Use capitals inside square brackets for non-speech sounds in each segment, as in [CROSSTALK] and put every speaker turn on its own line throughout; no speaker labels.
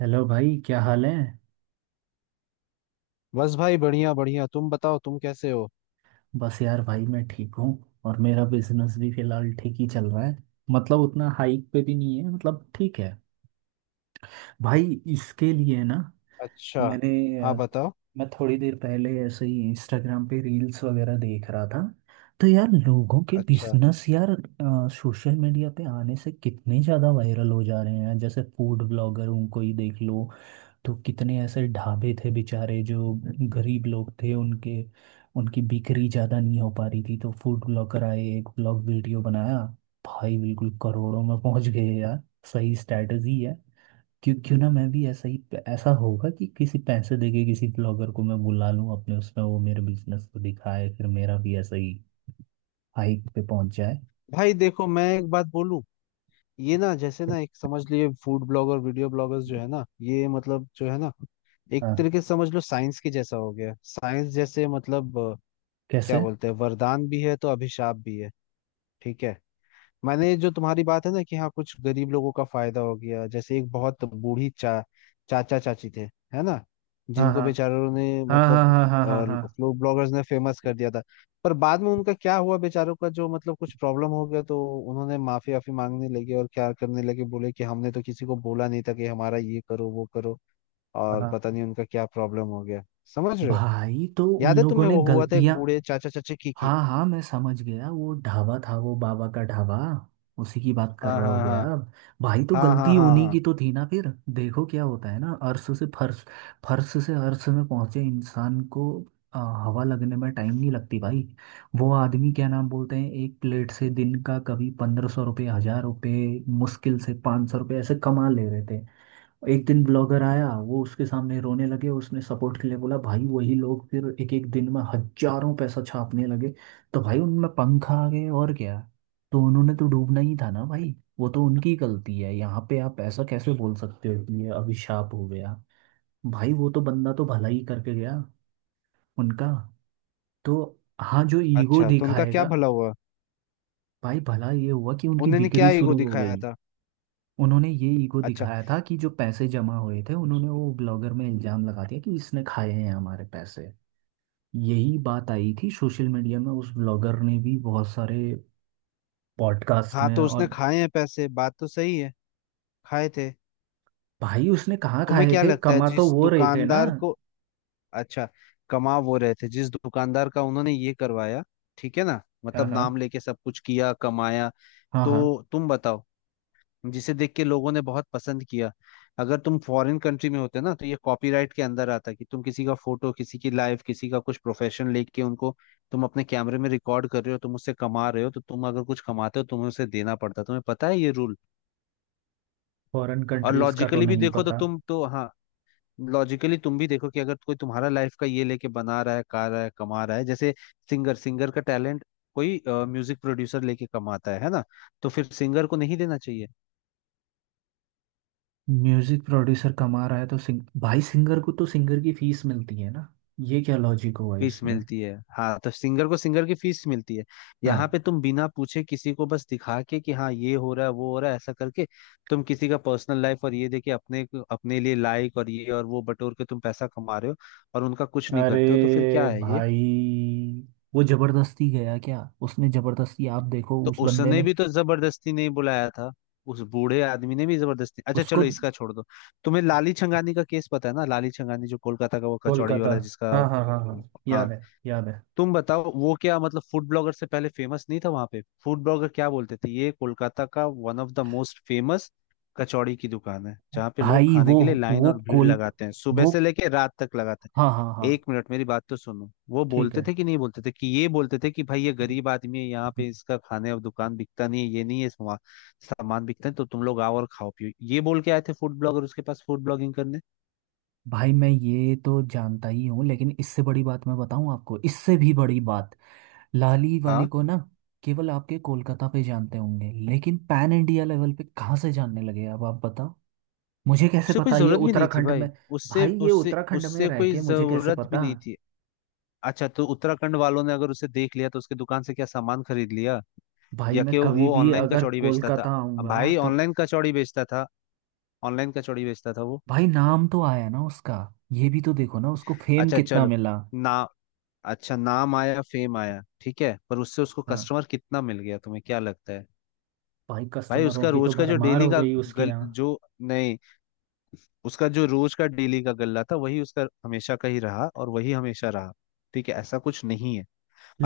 Hello भाई, क्या हाल है।
बस भाई, बढ़िया बढ़िया। तुम बताओ, तुम कैसे हो?
बस यार भाई मैं ठीक हूँ। और मेरा बिजनेस भी फिलहाल ठीक ही चल रहा है। मतलब उतना हाइक पे भी नहीं है, मतलब ठीक है भाई। इसके लिए ना
अच्छा।
मैंने
हाँ, बताओ।
मैं थोड़ी देर पहले ऐसे ही इंस्टाग्राम पे रील्स वगैरह देख रहा था। तो यार लोगों के
अच्छा।
बिजनेस यार सोशल मीडिया पे आने से कितने ज़्यादा वायरल हो जा रहे हैं, जैसे फूड ब्लॉगर उनको ही देख लो। तो कितने ऐसे ढाबे थे बेचारे जो गरीब लोग थे, उनके उनकी बिक्री ज़्यादा नहीं हो पा रही थी, तो फूड ब्लॉगर आए, एक ब्लॉग वीडियो बनाया, भाई बिल्कुल करोड़ों में पहुंच गए यार। सही स्ट्रैटेजी है। क्यों क्यों ना मैं भी ऐसा ही, ऐसा होगा कि किसी पैसे देके किसी ब्लॉगर को मैं बुला लूं, अपने उसमें वो मेरे बिजनेस को दिखाए, फिर मेरा भी ऐसा ही हाइक पे पहुंच जाए।
भाई देखो, मैं एक बात बोलूं। ये ना, जैसे ना, एक समझ लिए फूड ब्लॉगर, वीडियो ब्लॉगर्स जो है ना, ये मतलब जो है ना, एक
हाँ।
तरीके से समझ लो, साइंस के जैसा हो गया। साइंस जैसे मतलब क्या
कैसे?
बोलते हैं, वरदान भी है तो अभिशाप भी है। ठीक है। मैंने जो तुम्हारी बात है ना, कि हाँ कुछ गरीब लोगों का फायदा हो गया, जैसे एक बहुत बूढ़ी चा चाचा चाची थे, है ना, जिनको बेचारों ने,
हाँ
मतलब,
हाँ हाँ हाँ हाँ हाँ।
फ्लूड ब्लॉगर्स ने फेमस कर दिया था। पर बाद में उनका क्या हुआ बेचारों का, जो मतलब कुछ प्रॉब्लम हो गया तो उन्होंने माफी वाफी मांगने लगे और क्या करने लगे, बोले कि हमने तो किसी को बोला नहीं था कि हमारा ये करो वो करो।
हाँ
और
हाँ।
पता नहीं उनका क्या प्रॉब्लम हो गया। समझ रहे हो?
भाई तो उन
याद है
लोगों
तुम्हें?
ने
वो हुआ था एक
गलतियां।
बूढ़े चाचा चाची की।
हाँ हाँ, मैं समझ गया, वो ढाबा था, वो बाबा का ढाबा। उसी की बात कर
हाँ,
रहे हो
हाँ,
गया
हाँ,
आप? भाई तो
हाँ, हाँ,
गलती
हाँ,
उन्हीं
हाँ।
की तो थी ना फिर। देखो क्या होता है ना, अर्श से फर्श, फर्श से अर्श में पहुंचे इंसान को आ, हवा लगने में टाइम नहीं लगती भाई। वो आदमी क्या नाम बोलते हैं, एक प्लेट से दिन का कभी 1500 रुपये, 1000 रुपये, मुश्किल से 500 रुपये ऐसे कमा ले रहे थे। एक दिन ब्लॉगर आया, वो उसके सामने रोने लगे, उसने सपोर्ट के लिए बोला, भाई वही लोग फिर एक एक दिन में हजारों पैसा छापने लगे। तो भाई उनमें पंख आ गए और क्या। तो उन्होंने तो डूबना ही था ना भाई। वो तो उनकी गलती है, यहाँ पे आप ऐसा कैसे बोल सकते हो कि ये अभिशाप हो गया। भाई वो तो बंदा तो भला ही करके गया उनका। तो हाँ, जो ईगो
अच्छा, तो उनका क्या
दिखाएगा।
भला हुआ?
भाई भला ये हुआ कि उनकी
उन्होंने क्या
बिक्री
ईगो
शुरू हो
दिखाया
गई।
था?
उन्होंने ये ईगो
अच्छा।
दिखाया था कि जो पैसे जमा हुए थे, उन्होंने वो ब्लॉगर में इल्जाम लगा दिया कि इसने खाए हैं हमारे पैसे। यही बात आई थी सोशल मीडिया में, उस ब्लॉगर ने भी बहुत सारे पॉडकास्ट
हाँ,
में
तो उसने
और।
खाए हैं पैसे, बात तो सही है। खाए थे।
भाई उसने कहाँ
तुम्हें
खाए
क्या
थे,
लगता है,
कमा तो
जिस
वो रहे थे ना।
दुकानदार को, अच्छा, कमा वो रहे थे जिस दुकानदार का उन्होंने ये करवाया। ठीक है ना,
हाँ
मतलब
हाँ
नाम लेके सब कुछ किया कमाया।
हाँ
तो,
हाँ।
तुम बताओ, जिसे देख के लोगों ने बहुत पसंद किया। अगर तुम फॉरेन कंट्री में होते ना, तो ये कॉपीराइट के अंदर आता कि तुम किसी का फोटो, किसी की लाइफ, किसी का कुछ प्रोफेशन लेके उनको, तुम अपने कैमरे में रिकॉर्ड कर रहे हो, तुम उससे कमा रहे हो, तो तुम अगर कुछ कमाते हो, तुम्हें उसे देना पड़ता है। तुम्हें पता है ये रूल?
फॉरेन
और
कंट्रीज का तो
लॉजिकली भी
नहीं
देखो तो
पता।
तुम तो, हाँ, लॉजिकली तुम भी देखो, कि अगर कोई तुम्हारा लाइफ का ये लेके बना रहा है, गा रहा है, कमा रहा है, जैसे सिंगर, सिंगर का टैलेंट कोई म्यूजिक प्रोड्यूसर लेके कमाता है ना, तो फिर सिंगर को नहीं देना चाहिए?
म्यूजिक प्रोड्यूसर कमा रहा है तो सिंग भाई सिंगर को तो सिंगर की फीस मिलती है ना, ये क्या लॉजिक हुआ
फीस
इसमें।
मिलती है, हाँ, तो सिंगर को सिंगर की फीस मिलती है। यहाँ
हाँ।
पे तुम बिना पूछे किसी को बस दिखा के कि हाँ ये हो रहा है, वो हो रहा है, ऐसा करके तुम किसी का पर्सनल लाइफ और ये देके, अपने अपने लिए लाइक और ये और वो बटोर के तुम पैसा कमा रहे हो, और उनका कुछ नहीं
अरे
करते हो, तो फिर क्या है ये?
भाई वो जबरदस्ती गया क्या, उसने जबरदस्ती, आप देखो
तो
उस बंदे
उसने
ने,
भी तो जबरदस्ती नहीं बुलाया था। उस बूढ़े आदमी ने भी जबरदस्ती, अच्छा
उसको।
चलो इसका छोड़ दो। तुम्हें लाली छंगानी का केस पता है ना, लाली छंगानी जो कोलकाता का वो कचौड़ी
कोलकाता?
वाला जिसका,
हाँ हाँ हाँ हाँ,
हाँ,
याद है याद है।
तुम बताओ वो क्या मतलब फूड ब्लॉगर से पहले फेमस नहीं था वहां पे? फूड ब्लॉगर क्या बोलते थे, ये कोलकाता का one of the most famous कचौड़ी की दुकान है, जहाँ पे लोग
भाई
खाने
वो
के लिए लाइन
वो
और भीड़
कोल
लगाते हैं, सुबह
वो।
से लेके रात तक लगाते
हाँ
हैं।
हाँ हाँ।
एक मिनट, मेरी बात तो सुनो। वो
ठीक
बोलते
है।
थे कि नहीं, बोलते थे कि ये बोलते थे कि भाई ये गरीब आदमी है, यहाँ पे इसका खाने और दुकान बिकता नहीं है, ये नहीं है सामान, सामान बिकता है, तो तुम लोग आओ और खाओ पियो, ये बोल के आए थे फूड ब्लॉगर उसके पास फूड ब्लॉगिंग करने।
भाई मैं ये तो जानता ही हूँ, लेकिन इससे बड़ी बात मैं बताऊँ आपको, इससे भी बड़ी बात, लाली वाले
हाँ,
को ना केवल आपके कोलकाता पे जानते होंगे, लेकिन पैन इंडिया लेवल पे कहाँ से जानने लगे, अब आप बताओ। मुझे कैसे
उसे कोई
पता ये
जरूरत भी नहीं थी
उत्तराखंड
भाई।
में।
उससे
भाई ये
उससे
उत्तराखंड में
उससे
रह
कोई
के मुझे कैसे
जरूरत भी
पता।
नहीं थी। अच्छा, तो उत्तराखंड वालों ने अगर उसे देख लिया, तो उसके दुकान से क्या सामान खरीद लिया?
भाई
या
मैं
कि
कभी
वो
भी
ऑनलाइन
अगर
कचौड़ी बेचता था?
कोलकाता आऊंगा
भाई
तो।
ऑनलाइन कचौड़ी बेचता था? ऑनलाइन कचौड़ी बेचता था वो?
भाई नाम तो आया ना उसका, ये भी तो देखो ना उसको फेम
अच्छा
कितना
चलो।
मिला।
ना, अच्छा नाम आया, फेम आया, ठीक है, पर उससे उसको
हाँ।
कस्टमर कितना मिल गया, तुम्हें क्या लगता है?
भाई
भाई
कस्टमरों
उसका
की तो
रोज का, जो
भरमार
डेली
हो
का,
गई उसके
गल
यहाँ।
जो, नहीं, उसका जो रोज का डेली का गल्ला था वही उसका हमेशा का ही रहा और वही हमेशा रहा। ठीक है, ऐसा कुछ नहीं है।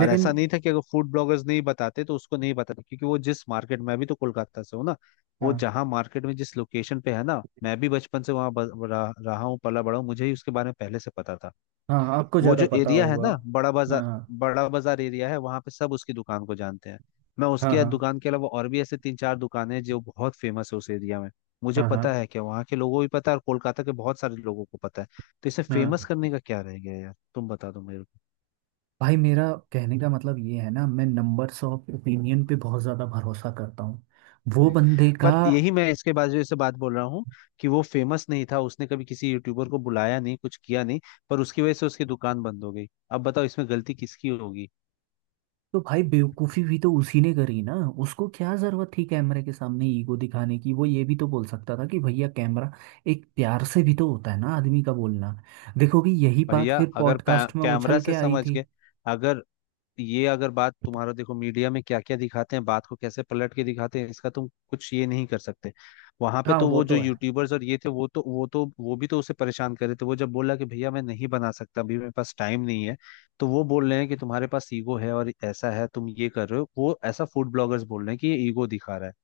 और ऐसा नहीं था कि अगर फूड ब्लॉगर्स नहीं बताते तो उसको नहीं बताते, क्योंकि वो जिस मार्केट में, अभी तो कोलकाता से हूँ ना, वो
हाँ
जहाँ मार्केट में जिस लोकेशन पे है ना, मैं भी बचपन से वहाँ रहा रहा हूँ, पला बड़ा हूँ, मुझे ही उसके बारे में पहले से पता था।
हाँ, आपको
वो
ज़्यादा
जो
पता
एरिया है
होगा।
ना, बड़ा बाजार,
हाँ
बड़ा बाजार एरिया है, वहाँ पे सब उसकी दुकान को जानते हैं। मैं
हाँ।
उसके
हाँ
दुकान के अलावा और भी ऐसे तीन चार दुकानें हैं जो बहुत फेमस है उस एरिया में। मुझे
हाँ हाँ
पता है कि वहाँ के लोगों को भी पता है, और कोलकाता के बहुत सारे लोगों को पता है। तो इसे फेमस
हाँ।
करने का क्या रह गया यार, तुम बता दो मेरे को।
भाई मेरा कहने का मतलब ये है ना, मैं नंबर्स ऑफ ओपिनियन पे बहुत ज़्यादा भरोसा करता हूँ वो
जी।
बंदे का।
पर यही मैं इसके बाद जो इससे बात बोल रहा हूँ, कि वो फेमस नहीं था, उसने कभी किसी यूट्यूबर को बुलाया नहीं, कुछ किया नहीं, पर उसकी वजह से उसकी दुकान बंद हो गई। अब बताओ, इसमें गलती किसकी होगी?
तो भाई बेवकूफी भी तो उसी ने करी ना। उसको क्या जरूरत थी कैमरे के सामने ईगो दिखाने की। वो ये भी तो बोल सकता था कि भैया कैमरा, एक प्यार से भी तो होता है ना आदमी का बोलना। देखो कि यही बात
भैया
फिर
अगर
पॉडकास्ट में
कैमरा
उछल के
से
आई
समझ
थी।
गए, अगर, ये अगर बात तुम्हारा, देखो मीडिया में क्या क्या दिखाते हैं, बात को कैसे पलट के दिखाते हैं, इसका तुम कुछ ये नहीं कर सकते। वहां पे
हाँ
तो
वो
वो जो
तो है।
यूट्यूबर्स और ये थे, वो तो वो भी तो उसे परेशान कर रहे थे। वो जब बोला कि भैया मैं नहीं बना सकता, अभी मेरे पास टाइम नहीं है, तो वो बोल रहे हैं कि तुम्हारे पास ईगो है और ऐसा है, तुम ये कर रहे हो वो ऐसा, फूड ब्लॉगर्स बोल रहे हैं कि ये ईगो दिखा रहा है।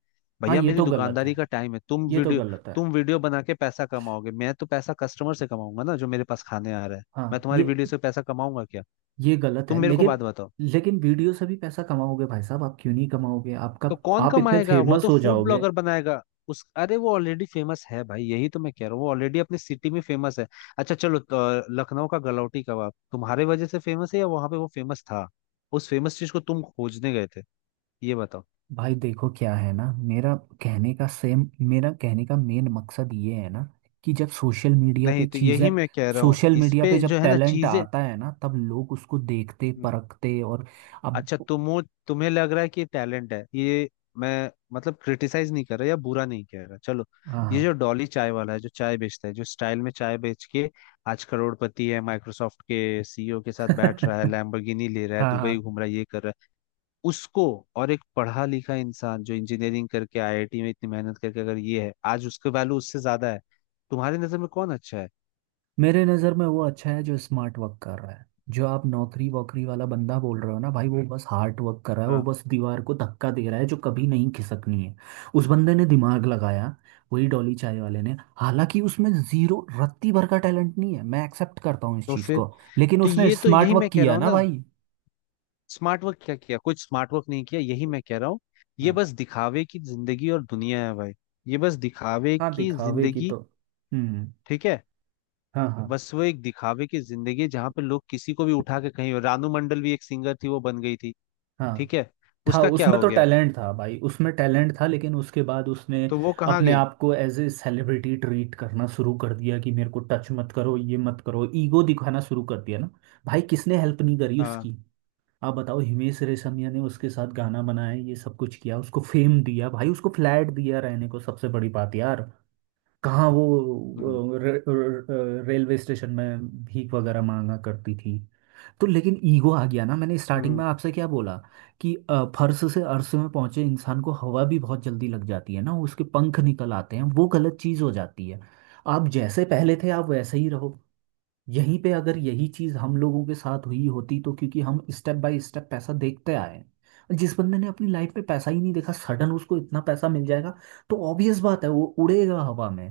हाँ
भैया
ये
मेरी
तो गलत है,
दुकानदारी का टाइम है, तुम
ये तो
वीडियो
गलत है।
तुम वीडियो बना के पैसा कमाओगे, मैं तो पैसा कस्टमर से कमाऊंगा ना, जो मेरे पास खाने आ रहा है। मैं
हाँ ये
तुम्हारी वीडियो से पैसा कमाऊंगा क्या?
ये गलत
तुम
है,
मेरे को
लेकिन।
बात बताओ।
लेकिन वीडियो से भी पैसा कमाओगे भाई साहब, आप क्यों नहीं कमाओगे आपका,
तो कौन
आप इतने
कमाएगा, वो
फेमस
तो
हो
फूड
जाओगे।
ब्लॉगर बनाएगा। उस अरे, वो ऑलरेडी फेमस है भाई, यही तो मैं कह रहा हूँ, वो ऑलरेडी अपने सिटी में फेमस है। अच्छा चलो तो, लखनऊ का गलौटी कबाब तुम्हारे वजह से फेमस है या वहां पे वो फेमस था? उस फेमस चीज को तुम खोजने गए थे? ये बताओ।
भाई देखो क्या है ना, मेरा कहने का मेन मकसद ये है ना कि जब सोशल मीडिया पे
नहीं, तो
चीज़ें,
यही मैं कह रहा हूँ,
सोशल
इस
मीडिया पे
पे जो
जब
है ना
टैलेंट
चीजें।
आता है ना, तब लोग उसको देखते परखते और अब।
अच्छा, तुम्हें लग रहा है कि टैलेंट है ये? मैं मतलब क्रिटिसाइज नहीं कर रहा या बुरा नहीं कह रहा, चलो।
हाँ।
ये जो डॉली चाय वाला है, जो चाय बेचता है, जो स्टाइल में चाय बेच के आज करोड़पति है, माइक्रोसॉफ्ट के सीईओ के साथ
[LAUGHS]
बैठ रहा है, लैम्बोर्गिनी ले रहा है,
हाँ हाँ।
दुबई घूम रहा है, ये कर रहा है उसको, और एक पढ़ा लिखा इंसान जो इंजीनियरिंग करके आईआईटी में इतनी मेहनत करके, अगर ये है आज, उसके वैल्यू उससे ज्यादा है। तुम्हारी नजर में कौन अच्छा है?
मेरे नज़र में वो अच्छा है जो स्मार्ट वर्क कर रहा है। जो आप नौकरी वोकरी वाला बंदा बोल रहे हो ना भाई, वो बस हार्ड वर्क कर रहा है, वो
हाँ।
बस दीवार को धक्का दे रहा है जो कभी नहीं खिसकनी है। उस बंदे ने दिमाग लगाया, वही डॉली चाय वाले ने, हालांकि उसमें जीरो रत्ती भर का टैलेंट नहीं है, मैं एक्सेप्ट करता हूँ इस
तो
चीज़
फिर,
को, लेकिन
तो
उसने
ये तो
स्मार्ट
यही मैं
वर्क
कह रहा
किया
हूँ
ना
ना,
भाई।
स्मार्ट वर्क क्या किया, कुछ स्मार्ट वर्क नहीं किया, यही मैं कह रहा हूँ। ये
हाँ।
बस दिखावे की जिंदगी और दुनिया है भाई। ये बस दिखावे
हाँ
की
दिखावे की
जिंदगी।
तो। हम्म।
ठीक है।
हाँ हाँ।
बस वो एक दिखावे की जिंदगी है, जहाँ पे लोग किसी को भी उठा के कहीं, रानू मंडल भी एक सिंगर थी वो बन गई थी।
हाँ
ठीक है।
था,
उसका क्या
उसमें
हो
तो
गया?
टैलेंट था भाई, उसमें टैलेंट था, लेकिन उसके बाद उसने
तो वो कहाँ
अपने
गई?
आप को एज ए सेलिब्रिटी ट्रीट करना शुरू कर दिया कि मेरे को टच मत करो, ये मत करो, ईगो दिखाना शुरू कर दिया ना। भाई किसने हेल्प नहीं करी
हाँ।
उसकी, आप बताओ। हिमेश रेशमिया ने उसके साथ गाना बनाया, ये सब कुछ किया, उसको फेम दिया, भाई उसको फ्लैट दिया रहने को। सबसे बड़ी बात यार, कहाँ
हम्म।
वो रेलवे स्टेशन में भीख वगैरह मांगा करती थी। तो लेकिन ईगो आ गया ना। मैंने स्टार्टिंग
हम्म।
में आपसे क्या बोला कि फर्श से अर्श में पहुंचे इंसान को हवा भी बहुत जल्दी लग जाती है ना, उसके पंख निकल आते हैं, वो गलत चीज हो जाती है। आप जैसे पहले थे आप वैसे ही रहो। यहीं पे अगर यही चीज हम लोगों के साथ हुई होती तो, क्योंकि हम स्टेप बाय स्टेप पैसा देखते आए हैं। जिस बंदे ने अपनी लाइफ में पैसा ही नहीं देखा, सडन उसको इतना पैसा मिल जाएगा, तो ऑब्वियस बात है वो उड़ेगा हवा में।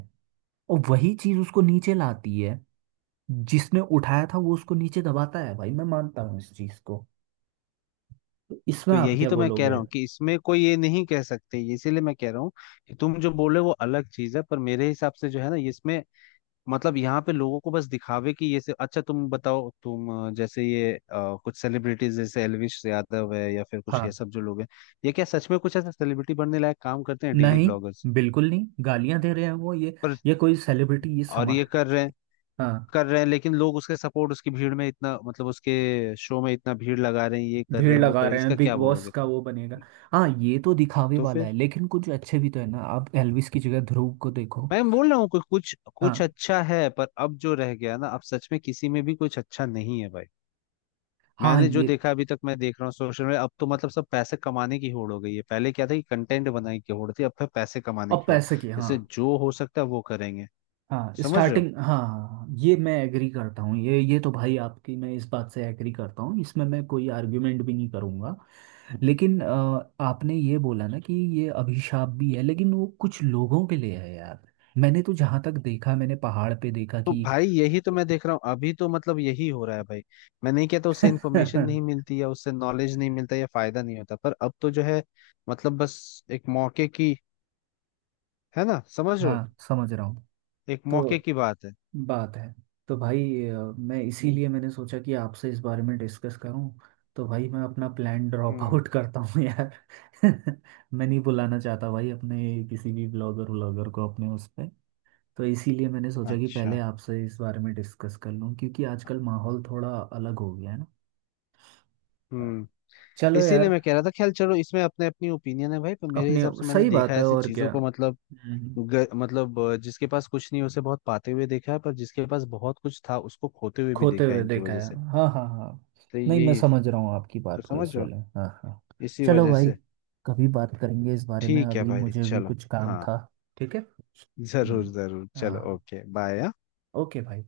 और वही चीज उसको नीचे लाती है, जिसने उठाया था वो उसको नीचे दबाता है। भाई मैं मानता हूँ इस चीज को। तो इसमें
तो
आप
यही
क्या
तो मैं कह
बोलोगे।
रहा हूँ, कि इसमें कोई ये नहीं कह सकते, इसीलिए मैं कह रहा हूँ, कि तुम जो बोले वो अलग चीज है, पर मेरे हिसाब से जो है ना इसमें, मतलब यहाँ पे लोगों को बस दिखावे कि ये से, अच्छा तुम बताओ, तुम जैसे ये कुछ सेलिब्रिटीज जैसे एलविश यादव है या फिर कुछ
हाँ।
ये सब जो लोग हैं, ये क्या सच में कुछ ऐसा सेलिब्रिटी बनने लायक काम करते हैं डेली
नहीं,
ब्लॉगर्स?
बिल्कुल नहीं, गालियां दे रहे हैं वो,
पर,
ये कोई सेलिब्रिटी, ये
और
समा।
ये कर रहे हैं,
हाँ,
कर रहे हैं, लेकिन लोग उसके सपोर्ट, उसकी भीड़ में इतना, मतलब उसके शो में इतना भीड़ लगा रहे हैं, ये कर रहे
भीड़
हैं, वो कर
लगा
रहे हैं,
रहे हैं,
इसका
बिग
क्या
बॉस
बोलोगे
का
तुम?
वो बनेगा। हाँ, ये तो दिखावे
तो
वाला है,
फिर,
लेकिन कुछ अच्छे भी तो है ना, आप एल्विस की जगह ध्रुव को देखो।
मैं बोल रहा हूँ कोई कुछ कुछ
हाँ
अच्छा है, पर अब जो रह गया ना, अब सच में किसी में भी कुछ अच्छा नहीं है भाई।
हाँ
मैंने जो
ये,
देखा अभी तक मैं देख रहा हूँ सोशल मीडिया, अब तो मतलब सब पैसे कमाने की होड़ हो गई है। पहले क्या था कि कंटेंट बनाने की होड़ थी, अब फिर पैसे कमाने
अब
की होड़,
पैसे की, हाँ।
इससे जो हो सकता है वो करेंगे।
हाँ
समझ रहे हो?
स्टार्टिंग, हाँ हाँ, ये मैं एग्री करता हूँ, ये तो भाई आपकी मैं इस बात से एग्री करता हूँ, इसमें मैं कोई आर्ग्यूमेंट भी नहीं करूँगा। लेकिन आपने ये बोला ना कि ये अभिशाप भी है, लेकिन वो कुछ लोगों के लिए है यार। मैंने तो जहाँ तक देखा, मैंने पहाड़ पे देखा
तो
कि
भाई यही तो मैं देख रहा हूँ, अभी तो मतलब यही हो रहा है भाई। मैं नहीं कहता उससे इन्फॉर्मेशन
[LAUGHS]
नहीं मिलती या उससे नॉलेज नहीं मिलता या फायदा नहीं होता, पर अब तो जो है, मतलब बस एक मौके की, है ना, समझ रहे हो?
हाँ समझ रहा हूँ।
एक मौके
तो
की बात है।
बात है। तो भाई, मैं इसीलिए मैंने सोचा कि आपसे इस बारे में डिस्कस करूं। तो भाई मैं अपना प्लान ड्रॉप
हम्म।
आउट करता हूँ यार। [LAUGHS] मैं नहीं बुलाना चाहता भाई अपने किसी भी ब्लॉगर व्लॉगर को अपने उस पे। तो इसीलिए मैंने सोचा कि पहले
अच्छा।
आपसे इस बारे में डिस्कस कर लूं, क्योंकि आजकल माहौल थोड़ा अलग हो गया है ना।
हम्म।
चलो
इसीलिए
यार।
मैं कह रहा था, खैर चलो, इसमें अपने अपनी ओपिनियन है भाई, पर मेरे
अपने
हिसाब से मैंने
सही
देखा
बात
है
है,
ऐसी
और क्या।
चीजों को, मतलब
हम्म।
मतलब जिसके पास कुछ नहीं है, उसे बहुत पाते हुए देखा है, पर जिसके पास बहुत कुछ था उसको खोते हुए भी
खोते
देखा है
हुए
इनकी
देखा
वजह
है।
से।
हाँ हाँ हाँ।
तो
नहीं, मैं
यही
समझ रहा हूँ आपकी
तो,
बात को
समझ
इस
रहे हो?
वाले, हाँ हाँ।
इसी
चलो
वजह
भाई,
से।
कभी बात करेंगे इस बारे में,
ठीक है
अभी
भाई,
मुझे भी
चलो।
कुछ काम
हाँ।
था। ठीक है।
जरूर
हम्म।
जरूर, चलो,
हाँ,
ओके, बाय।
ओके भाई।